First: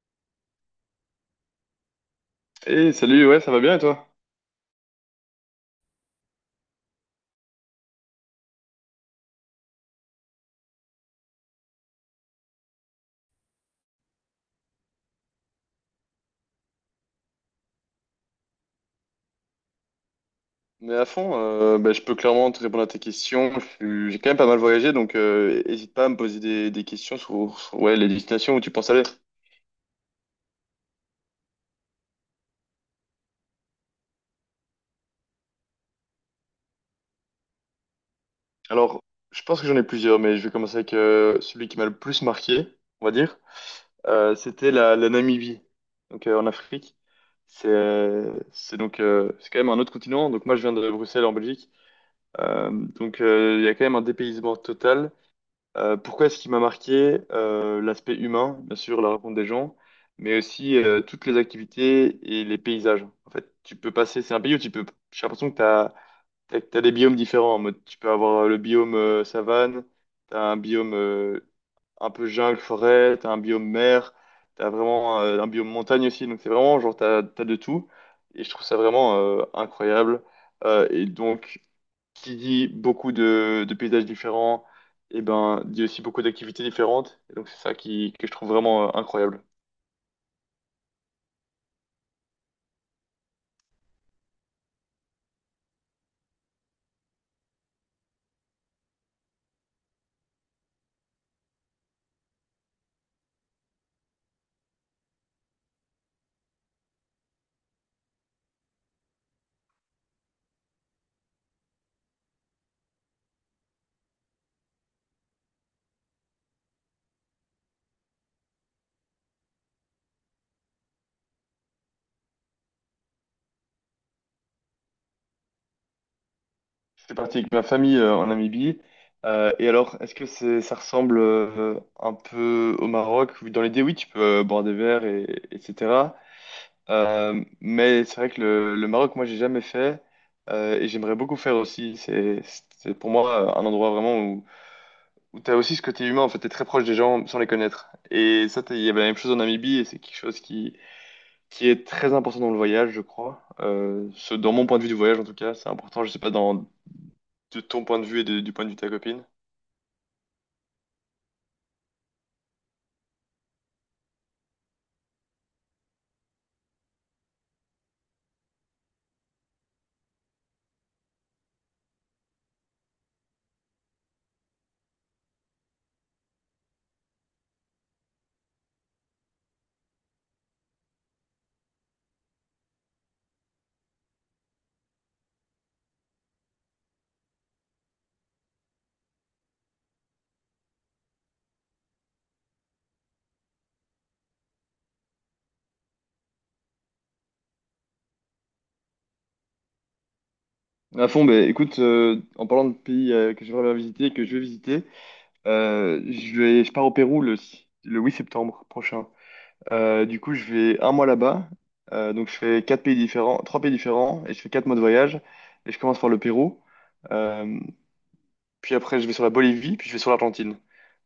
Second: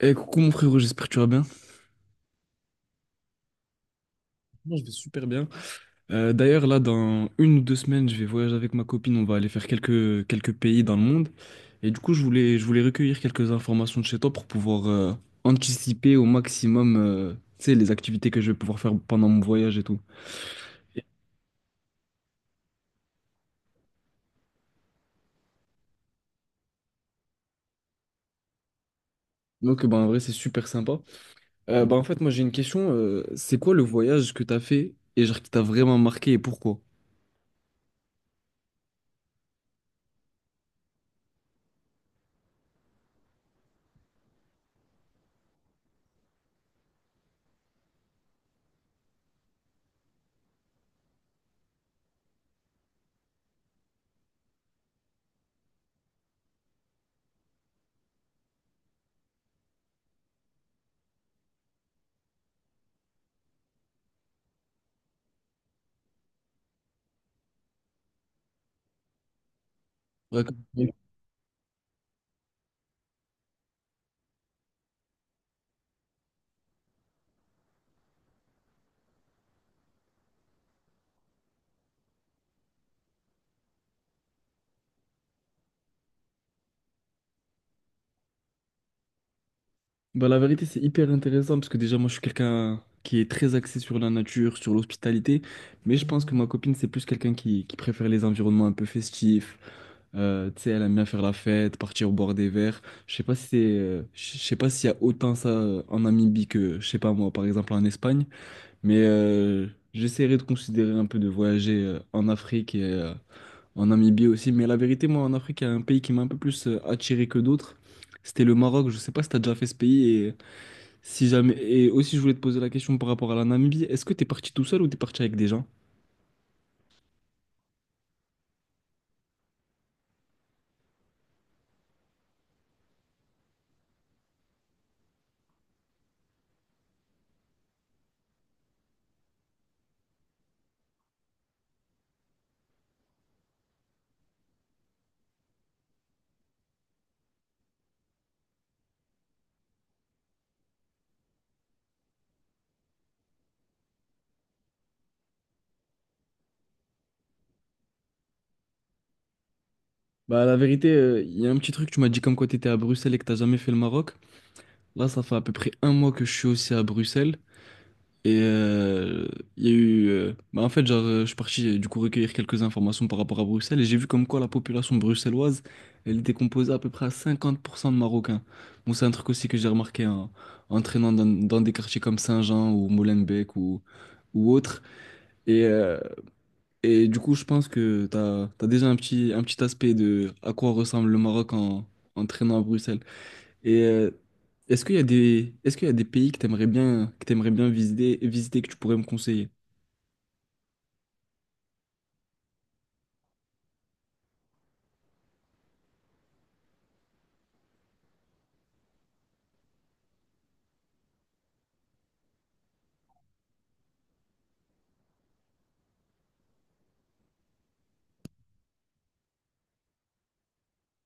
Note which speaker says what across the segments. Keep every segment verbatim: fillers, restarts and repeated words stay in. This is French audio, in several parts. Speaker 1: Eh, coucou mon frérot, j'espère que tu vas bien.
Speaker 2: Hey, salut, ouais, ça va bien et toi?
Speaker 1: Moi, je vais super bien. Euh, d'ailleurs, là, dans une ou deux semaines, je vais voyager avec ma copine. On va aller faire quelques, quelques pays dans le monde. Et du coup, je voulais, je voulais recueillir quelques informations de chez toi pour pouvoir euh, anticiper au maximum euh, tu sais, les activités que je vais pouvoir faire pendant mon voyage et tout.
Speaker 2: Mais
Speaker 1: Et
Speaker 2: à fond, euh, bah, je peux clairement te répondre à tes questions. Je suis- J'ai quand même pas mal voyagé, donc euh, hésite pas à me poser des, des questions sur, sur, ouais, les destinations où tu penses aller.
Speaker 1: Donc, bah, en vrai, c'est super sympa. Euh, bah, en fait, moi, j'ai une question. Euh, c'est quoi le voyage que t'as fait et genre qui t'a vraiment marqué et pourquoi?
Speaker 2: Alors, je pense que j'en ai plusieurs, mais je vais commencer avec euh, celui qui m'a le plus marqué, on va dire. Euh, c'était la, la Namibie, donc euh, en Afrique. C'est euh, c'est donc euh, c'est quand même un autre continent. Donc moi, je viens de Bruxelles en Belgique. Euh, donc euh, il y a quand même un dépaysement total. Euh, pourquoi est-ce qu'il m'a marqué? Euh, l'aspect humain, bien sûr, la rencontre des gens, mais aussi euh, toutes les activités et les paysages. En fait, tu peux passer, c'est un pays où tu peux, j'ai l'impression que tu as, t'as, t'as- t'as des biomes différents. En mode, tu peux avoir euh, le biome euh, savane, tu as un
Speaker 1: Raconte.
Speaker 2: biome euh, un peu jungle, forêt, tu as un biome mer, tu as vraiment euh, un biome montagne aussi. Donc, c'est vraiment genre, tu as, de tout. Et je trouve ça vraiment euh, incroyable. Euh, et donc, qui dit beaucoup de, de paysages différents, et ben dit aussi beaucoup d'activités différentes. Et donc c'est ça qui, que je trouve vraiment euh, incroyable.
Speaker 1: Bah, la vérité, c'est hyper intéressant parce que déjà, moi, je suis quelqu'un qui est très axé sur la nature, sur l'hospitalité, mais je pense que ma copine, c'est plus quelqu'un qui, qui préfère les environnements un peu festifs. Euh, tu sais, elle aime bien faire la fête, partir au bord des verres. Je sais pas si c'est, euh, je sais pas s'il y a autant ça euh, en Namibie que, je sais pas moi, par exemple en Espagne, mais euh, j'essaierai de considérer un peu de voyager euh, en Afrique et euh, en Namibie aussi. Mais la vérité, moi, en Afrique, il y a un pays qui m'a un peu plus euh, attiré que d'autres. C'était le Maroc. Je sais pas si t'as déjà fait ce pays si jamais. Et aussi, je voulais te poser la question par rapport à la Namibie. Est-ce que t'es parti tout seul ou t'es parti avec des gens?
Speaker 2: Je suis parti avec ma famille euh, en Namibie. Euh, et alors, est-ce que c'est, ça ressemble euh, un peu au Maroc? Dans l'idée, oui, tu peux euh, boire des verres, et, etc. Euh, mais c'est vrai que le, le Maroc, moi, j'ai jamais fait, euh, et j'aimerais beaucoup faire aussi. C'est, c'est pour moi euh, un endroit vraiment où t'as aussi ce côté humain. En fait, t'es très proche des gens sans les connaître. Et ça, t'as- il y avait la même chose en Namibie, et c'est quelque chose qui, qui est très important dans le voyage, je crois. Euh, ce, dans mon point de vue du voyage, en tout cas, c'est important, je sais pas, dans, de ton point de vue et de- du point de vue de ta copine.
Speaker 1: Bah, la vérité, euh, il y a un petit truc. Tu m'as dit comme quoi t'étais à Bruxelles et que t'as jamais fait le Maroc. Là, ça fait à peu près un mois que je suis aussi à Bruxelles. Et euh, il y a eu. euh, Bah, en fait, genre, euh, je suis parti euh, du coup recueillir quelques informations par rapport à Bruxelles et j'ai vu comme quoi la population bruxelloise, elle était composée à peu près à cinquante pour cent de Marocains. Bon, c'est un truc aussi que j'ai remarqué en, en traînant dans, dans des quartiers comme Saint-Jean ou Molenbeek ou, ou autres. Et. euh, Et du coup, je pense que tu as, déjà un petit, un petit aspect de à quoi ressemble le Maroc en, en traînant à Bruxelles. Et euh, est-ce qu'il y a des, est-ce qu'il y a des pays que tu aimerais bien, que tu bien visiter, visiter, que tu pourrais me conseiller?
Speaker 2: À fond, bah, écoute, euh, en parlant de pays euh, que j'aimerais bien visiter, que je vais visiter, euh, je vais, je pars au Pérou le, si- le huit septembre prochain. Euh, du coup, je vais un mois là-bas. Euh, donc, je fais quatre pays différents, trois pays différents et je fais quatre mois de voyage. Et je commence par le Pérou. Euh, Puis après, je vais sur la Bolivie, puis je vais sur l'Argentine.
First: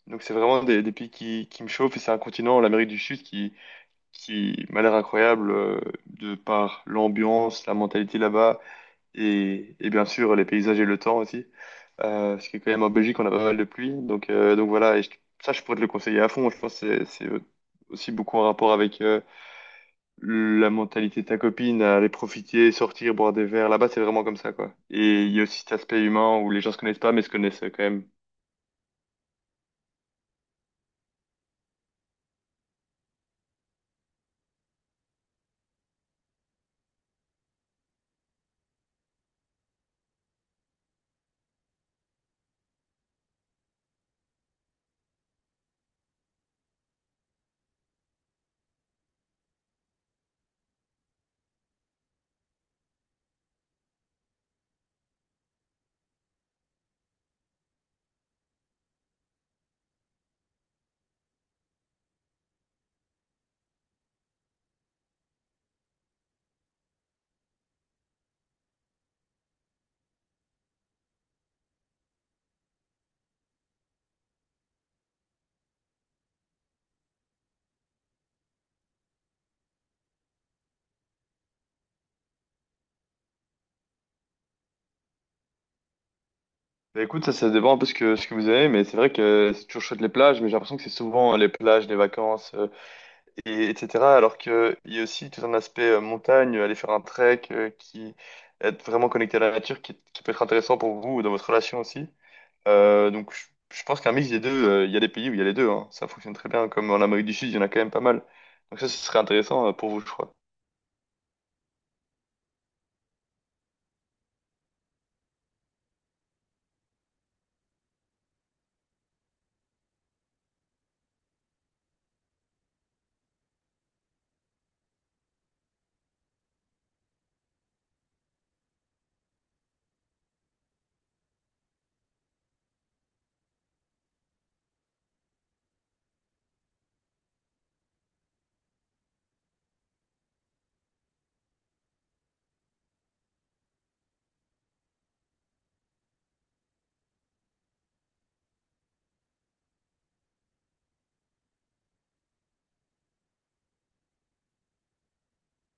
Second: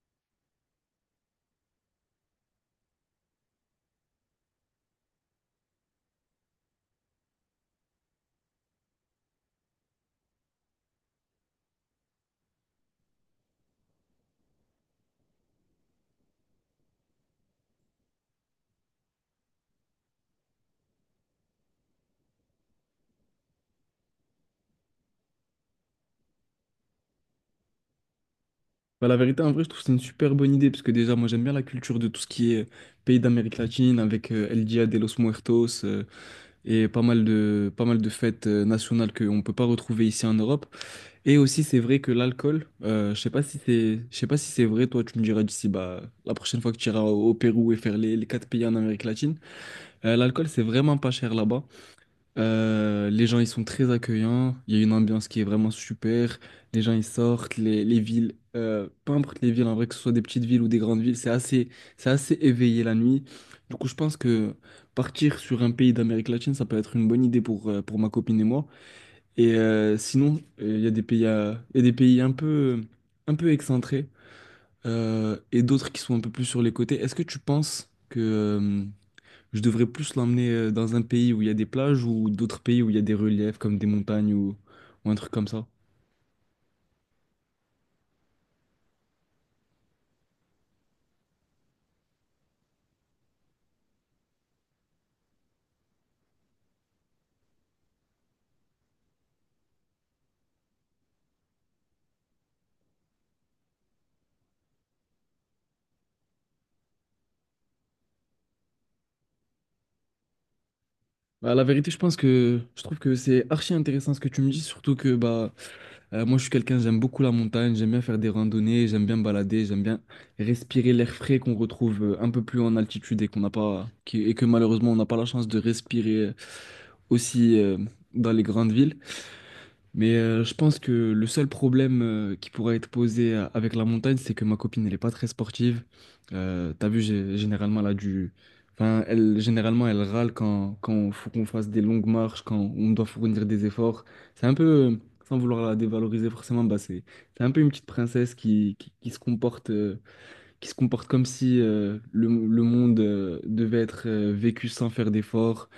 Speaker 2: Donc c'est vraiment des, des pays qui, qui me chauffent, et c'est un continent, l'Amérique du Sud, qui, qui m'a l'air incroyable, euh, de par l'ambiance, la mentalité là-bas, et, et bien sûr les paysages et le temps aussi. Euh, parce que quand même en Belgique, on a pas mal de pluie. Donc, euh, donc voilà, et je- ça, je pourrais te le conseiller à fond. Je pense que c'est c'est aussi beaucoup en rapport avec euh, la mentalité de ta copine, à aller profiter, sortir, boire des verres. Là-bas, c'est vraiment comme ça, quoi. Et il y a aussi cet aspect humain où les gens se connaissent pas, mais se connaissent quand même.
Speaker 1: Bah, la vérité, en vrai, je trouve que c'est une super bonne idée, parce que déjà, moi, j'aime bien la culture de tout ce qui est euh, pays d'Amérique latine, avec euh, El Dia de los Muertos, euh, et pas mal de, pas mal de fêtes euh, nationales qu'on ne peut pas retrouver ici en Europe. Et aussi, c'est vrai que l'alcool, euh, je sais pas si c'est, je sais pas si c'est vrai, toi, tu me diras d'ici, bah, la prochaine fois que tu iras au, au Pérou et faire les, les quatre pays en Amérique latine, euh, l'alcool, c'est vraiment pas cher là-bas. Euh, les gens, ils sont très accueillants, il y a une ambiance qui est vraiment super, les gens, ils sortent, les, les villes, euh, peu importe les villes, en vrai, que ce soit des petites villes ou des grandes villes, c'est assez, c'est assez éveillé la nuit. Du coup, je pense que partir sur un pays d'Amérique latine, ça peut être une bonne idée pour, euh, pour ma copine et moi. Et euh, sinon, euh, il y a des pays, à- il y a des pays un peu, un peu excentrés euh, et d'autres qui sont un peu plus sur les côtés. Est-ce que tu penses que euh, je devrais plus l'emmener euh, dans un pays où il y a des plages ou d'autres pays où il y a des reliefs comme des montagnes ou, ou un truc comme ça?
Speaker 2: Bah, écoute, ça, ça dépend un peu ce que, ce que vous avez, mais c'est vrai que c'est toujours chouette les plages, mais j'ai l'impression que c'est souvent euh, les plages, les vacances, euh, et, etc. Alors qu'il y a aussi tout un aspect euh, montagne, aller faire un trek, euh, qui être vraiment connecté à la nature, qui, qui peut être intéressant pour vous, ou dans votre relation aussi. Euh, donc je, je pense qu'un mix des deux, euh, il y a des pays où il y a les deux, hein. Ça fonctionne très bien, comme en Amérique du Sud, il y en a quand même pas mal. Donc ça, ce serait intéressant euh, pour vous, je crois.
Speaker 1: Bah, la vérité, je pense que je trouve que c'est archi intéressant ce que tu me dis, surtout que bah. Euh, moi, je suis quelqu'un, j'aime beaucoup la montagne, j'aime bien faire des randonnées, j'aime bien me balader, j'aime bien respirer l'air frais qu'on retrouve euh, un peu plus en altitude et qu'on n'a pas, qui- et que malheureusement on n'a pas la chance de respirer euh, aussi euh, dans les grandes villes. Mais euh, je pense que le seul problème euh, qui pourrait être posé euh, avec la montagne, c'est que ma copine, elle n'est pas très sportive. Euh, t'as vu, j'ai- généralement, elle a du... Enfin, elle, généralement, elle râle quand, quand faut qu'on fasse des longues marches, quand on doit fournir des efforts. C'est un peu, euh, sans vouloir la dévaloriser forcément, bah c'est, c'est un peu une petite princesse qui, qui, qui se comporte, euh, qui se comporte comme si euh, le, le monde euh, devait être euh, vécu sans faire d'efforts,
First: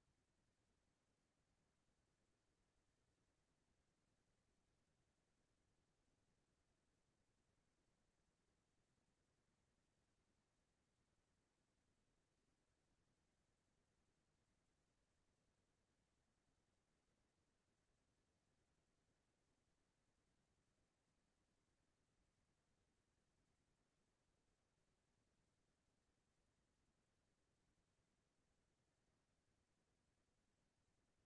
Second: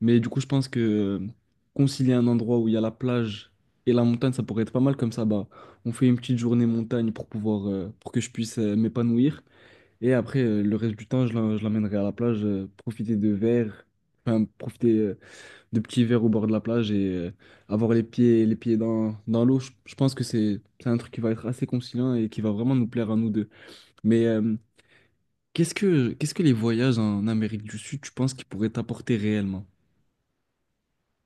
Speaker 1: mais du coup, je pense que euh, concilier un endroit où il y a la plage et la montagne, ça pourrait être pas mal comme ça. Bah, on fait une petite journée montagne pour pouvoir, euh, pour que je puisse euh, m'épanouir. Et après, euh, le reste du temps, je l'en- je l'emmènerai à la plage, euh, profiter de verres, enfin, profiter euh, de petits verres au bord de la plage et euh, avoir les pieds, les pieds dans, dans l'eau. Je, je pense que c'est c'est un truc qui va être assez conciliant et qui va vraiment nous plaire à nous deux. Mais euh, qu'est-ce que, qu'est-ce que les voyages en Amérique du Sud, tu penses qu'ils pourraient t'apporter réellement?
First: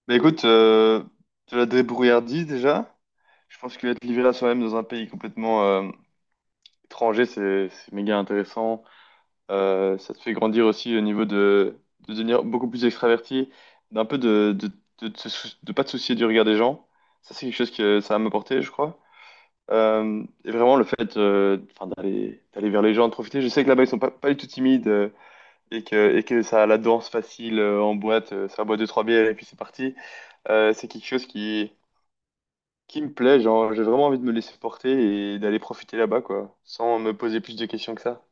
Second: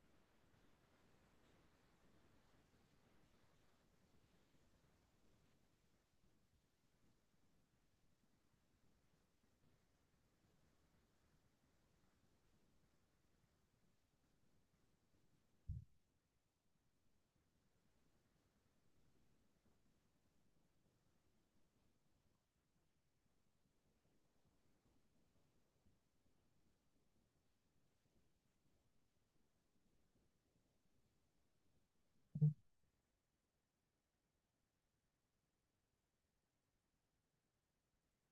Speaker 2: Mais écoute, euh, de la débrouillardise déjà, je pense que être livré à soi-même dans un pays complètement... euh, étranger, c'est c'est méga intéressant. Euh, ça te fait grandir aussi au niveau de, de devenir beaucoup plus extraverti, d'un peu de de, de, te sou- de pas te soucier du regard des gens. Ça, c'est quelque chose que ça va m'apporter, je crois. Euh, et vraiment, le fait euh, enfin, d'aller d'aller vers les gens, de profiter. Je sais que là-bas, ils sont pas, pas du tout timides, euh, et que, et que ça a la danse facile euh, en boîte. Euh, ça boit deux, trois bières et puis c'est parti. Euh, c'est quelque chose qui, qui me plaît. Genre, j'ai vraiment envie de me laisser porter et d'aller profiter là-bas, quoi, sans me poser plus de questions que ça.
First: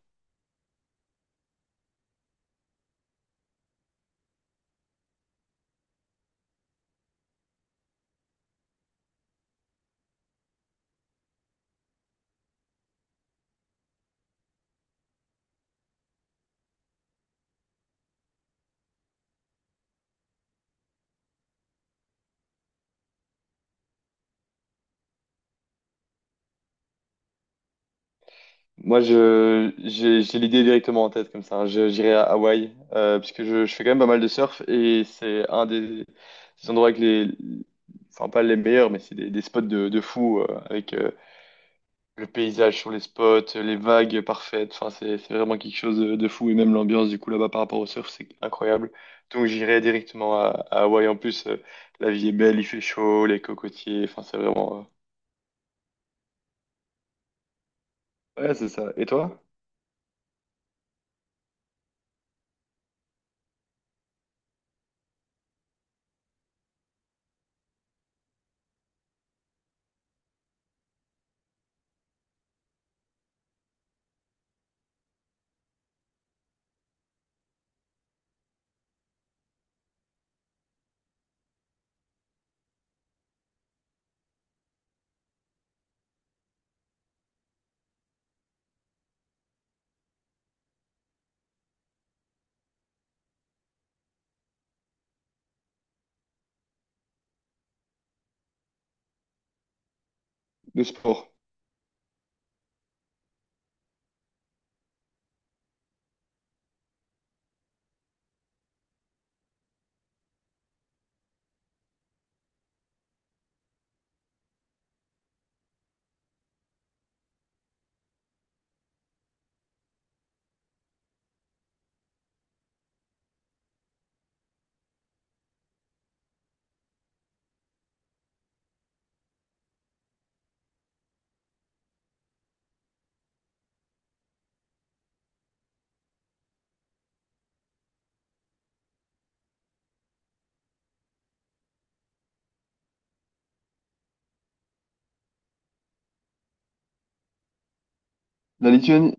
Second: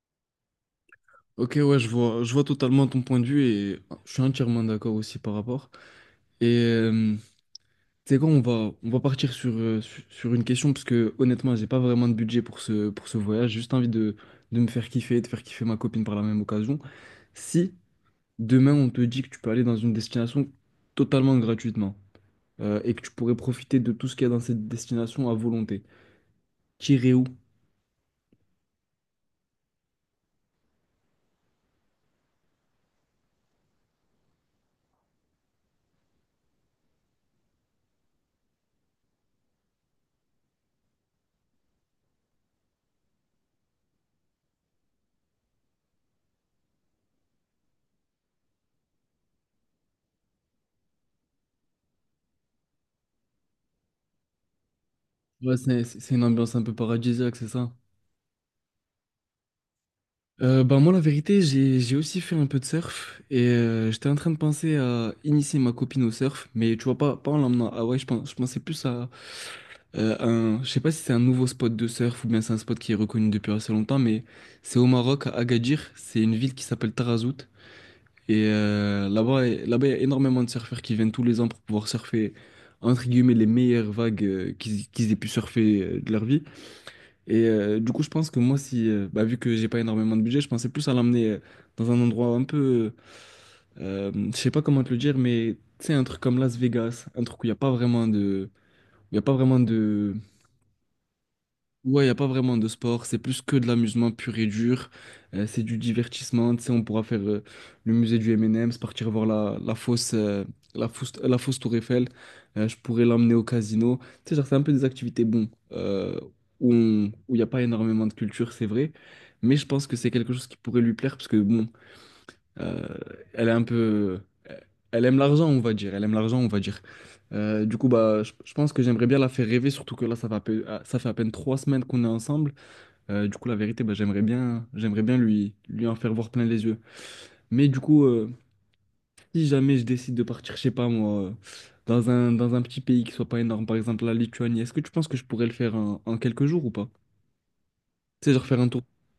Speaker 1: Ok, ouais, je vois, je vois totalement ton point de vue et je suis entièrement d'accord aussi par rapport. Et euh, c'est quoi, on va, on va partir sur, euh, su- sur une question parce que honnêtement, j'ai pas vraiment de budget pour ce, pour ce voyage. J'ai juste envie de, de me faire kiffer, de faire kiffer ma copine par la même occasion. Si demain on te dit que tu peux aller dans une destination totalement gratuitement euh, et que tu pourrais profiter de tout ce qu'il y a dans cette destination à volonté, t'irais où?
Speaker 2: Moi, je, j'ai, j'ai l'idée directement en tête comme ça. Je- J'irai à Hawaï, euh, puisque je, je fais quand même pas mal de surf, et c'est un des, des endroits avec les, enfin pas les meilleurs, mais c'est des, des spots de, de fou, euh, avec euh, le paysage sur les spots, les vagues parfaites. Enfin, c'est c'est vraiment quelque chose de, de fou, et même l'ambiance du coup là-bas par rapport au surf, c'est incroyable. Donc j'irai directement à, à Hawaï. En plus, euh, la vie est belle, il fait chaud, les cocotiers. Enfin, c'est vraiment.
Speaker 1: Ouais, c'est c'est- c'est une ambiance un peu paradisiaque, c'est ça?
Speaker 2: euh, Ouais, c'est ça. Et toi?
Speaker 1: Euh, bah moi, la vérité, j'ai, j'ai aussi fait un peu de surf et euh, j'étais en train de penser à initier ma copine au surf, mais tu vois, pas, pas en l'emmenant à Hawaï, je pense, je pensais plus à euh, un, je sais pas si c'est un nouveau spot de surf ou bien c'est un spot qui est reconnu depuis assez longtemps, mais c'est au Maroc, à Agadir, c'est une ville qui s'appelle Tarazout et euh, là-bas, là-bas, il y a énormément de surfeurs qui viennent tous les ans pour pouvoir surfer, entre guillemets, les meilleures vagues euh, qu'ils qu'ils aient pu surfer euh, de leur vie. Et euh, du coup, je pense que moi, si, euh, bah, vu que j'ai pas énormément de budget, je pensais plus à l'emmener euh, dans un endroit un peu, euh, euh, je sais pas comment te le dire, mais tu sais, un truc comme Las Vegas, un truc où il n'y a pas vraiment de, il y a pas vraiment de,
Speaker 2: Le sport.
Speaker 1: ouais, il n'y a pas vraiment de sport, c'est plus que de l'amusement pur et dur, euh, c'est du divertissement, tu sais, on pourra faire euh, le musée du M et M's, partir voir la, la fosse, euh, la fosse, la fosse Tour Eiffel, euh, je pourrais l'emmener au casino, tu sais, genre c'est un peu des activités, bon, euh, où on- où il n'y a pas énormément de culture, c'est vrai, mais je pense que c'est quelque chose qui pourrait lui plaire, parce que bon, euh, elle est un peu, euh, elle aime l'argent, on va dire. Elle aime l'argent, on va dire. Euh, du coup, bah, je, je pense que j'aimerais bien la faire rêver, surtout que là, ça va, à peu- ah, ça fait à peine trois semaines qu'on est ensemble. Euh, du coup, la vérité, bah, j'aimerais bien, j'aimerais bien lui, lui en faire voir plein les yeux. Mais du coup, euh, si jamais je décide de partir, je sais pas moi, euh, dans un, dans un petit pays qui soit pas énorme, par exemple la Lituanie, est-ce que tu penses que je pourrais le faire en, en quelques jours ou pas? Tu sais, genre faire un
Speaker 2: La
Speaker 1: tour,
Speaker 2: Lituanie.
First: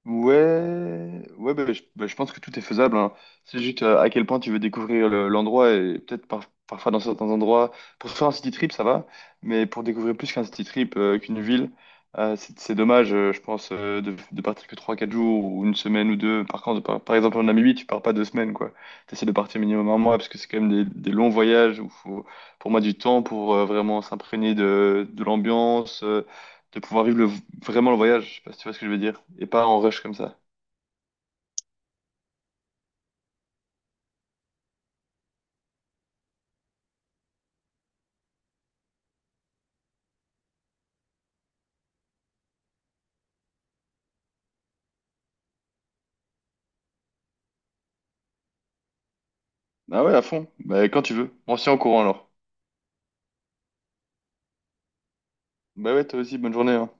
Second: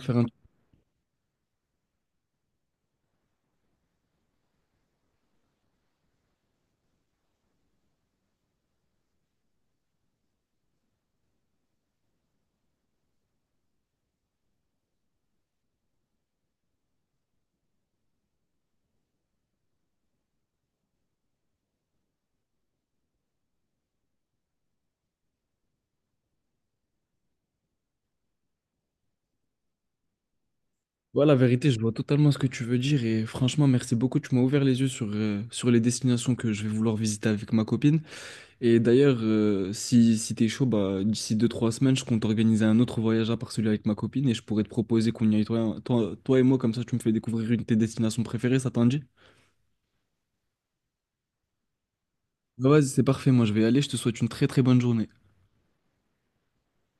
Speaker 1: faire un.
Speaker 2: Ouais, ouais bah, je, bah, je pense que tout est faisable, hein. C'est juste euh, à quel point tu veux découvrir le- l'endroit, et peut-être par- parfois dans certains endroits, pour faire un city trip, ça va, mais pour découvrir plus qu'un city trip, euh, qu'une ville, euh, c'est c'est dommage, euh, je pense, euh, de, de partir que trois quatre jours ou une semaine ou deux. Par contre, par, par exemple, en Namibie, tu pars pas deux semaines, quoi. Tu essaies de partir minimum un mois parce que c'est quand même des, des longs voyages où faut, pour moi, du temps pour euh, vraiment s'imprégner de, de l'ambiance, euh, de pouvoir vivre le- vraiment le voyage, je sais pas si tu vois ce que je veux dire, et pas en rush comme ça.
Speaker 1: Ouais, la vérité, je vois totalement ce que tu veux dire et franchement, merci beaucoup. Tu m'as ouvert les yeux sur, euh, sur les destinations que je vais vouloir visiter avec ma copine. Et d'ailleurs, euh, si, si t'es chaud, bah, d'ici deux trois semaines, je compte organiser un autre voyage à part celui avec ma copine et je pourrais te proposer qu'on y aille toi, toi, toi et moi, comme ça tu me fais découvrir une de tes destinations préférées, ça t'en dit?
Speaker 2: Ah ouais, à fond, bah quand tu veux. On se tient au courant alors.
Speaker 1: Bah, vas-y, c'est parfait, moi je vais y aller, je te souhaite une très très bonne journée.
Speaker 2: Bah ouais, toi aussi, bonne journée, hein.